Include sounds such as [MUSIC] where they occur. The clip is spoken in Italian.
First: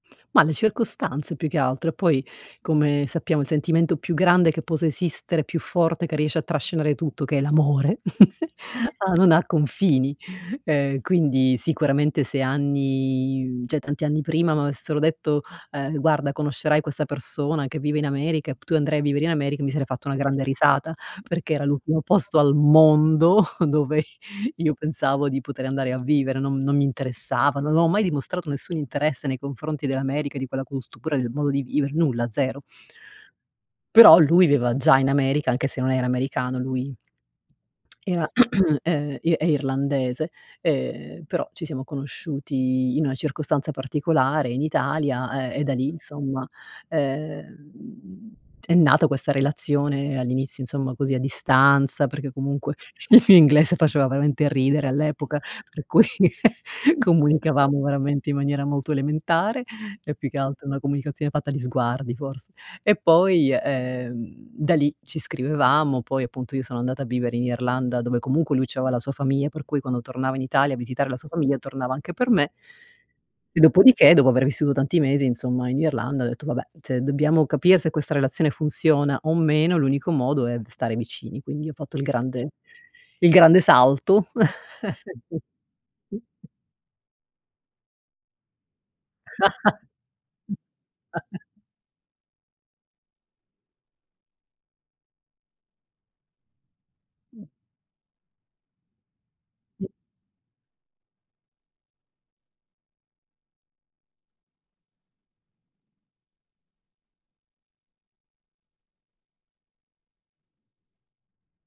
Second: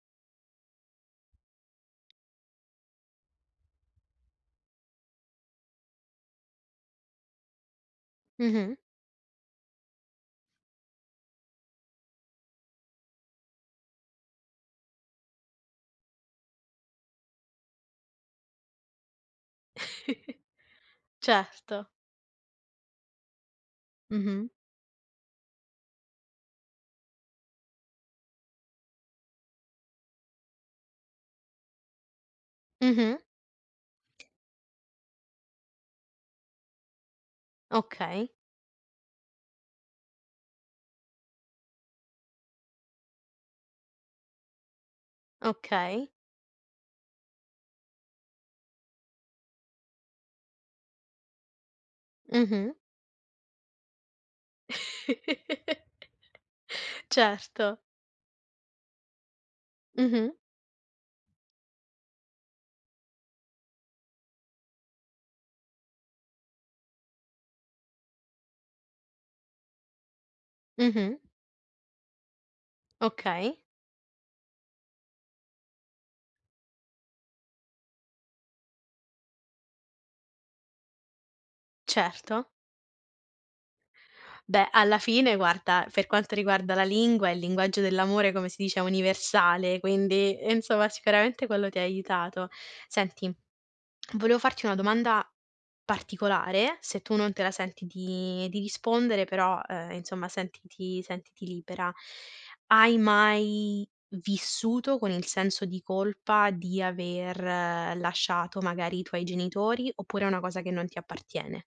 Ma le circostanze più che altro. E poi, come sappiamo, il sentimento più grande che possa esistere, più forte, che riesce a trascinare tutto, che è l'amore. [CHUCKLES] Mh-mh. Ah, non ha confini. Ehm, quindi sicuramente se anni mhmm, cioè tanti anni prima m'avessero detto: "Ehm, guarda conoscerai questa persona che vive in America e p tu andrai a vivere in America," mi sarei fatta una [CHUCKLES] grande risata, perché era Certo. l'ultimo posto al mondo [CHUCKLES] dove Mh-mh. [CHUCKLES] io pensavo di poter andare a vivere, non non mi interessava, non ho mai dimostrato nessun interesse nei confronti dell'America di quella cultura, del modo di vivere, nulla, 0. Mh-mh. Però lui viveva già in America, anche se non era americano, lui [SMACKS LIPS] era, Okay. [CLEARS THROAT] ehm, i è irlandese, ehm, però ci siamo conosciuti in una circostanza particolare in Italia, ehm, e da lì Okay. insomma, ehm, è nata questa relazione all'inizio insomma così a distanza, perché Mh-mh. comunque il mio inglese faceva veramente ridere all'epoca, [CHUCKLES] per cui [CHUCKLES] Certo. comunicavamo veramente in maniera molto elementare, e più Mh-mh. che altro una comunicazione fatta di sguardi forse. E poi, ehm, da lì ci scrivevamo, poi appunto io sono andata a vivere in Irlanda dove comunque lui c'aveva la sua famiglia, per cui quando tornava in Italia a visitare Mh-mh. la sua famiglia tornava anche per me. Okay. E dopodiché, dopo aver vissuto tanti mesi insomma in Irlanda, ho detto: "Vabbè, se dobbiamo capire se questa relazione funziona o meno, l'unico modo è v stare vicini." Quindi ho fatto il Certo. grande il grande salto. Beh, alla fine guarda, per quanto [CHUCKLES] riguarda la lingua, il linguaggio dell'amore come si dice è universale, quindi insomma sicuramente [CHUCKLES] quello ti ha aiutato. Senti, volevo farti una domanda particolare, se tu non te la senti di di rispondere però, ehm, insomma sentiti sentiti libera. Hai mai vissuto con il senso di colpa di aver lasciato magari i tuoi genitori oppure è una cosa che non ti appartiene?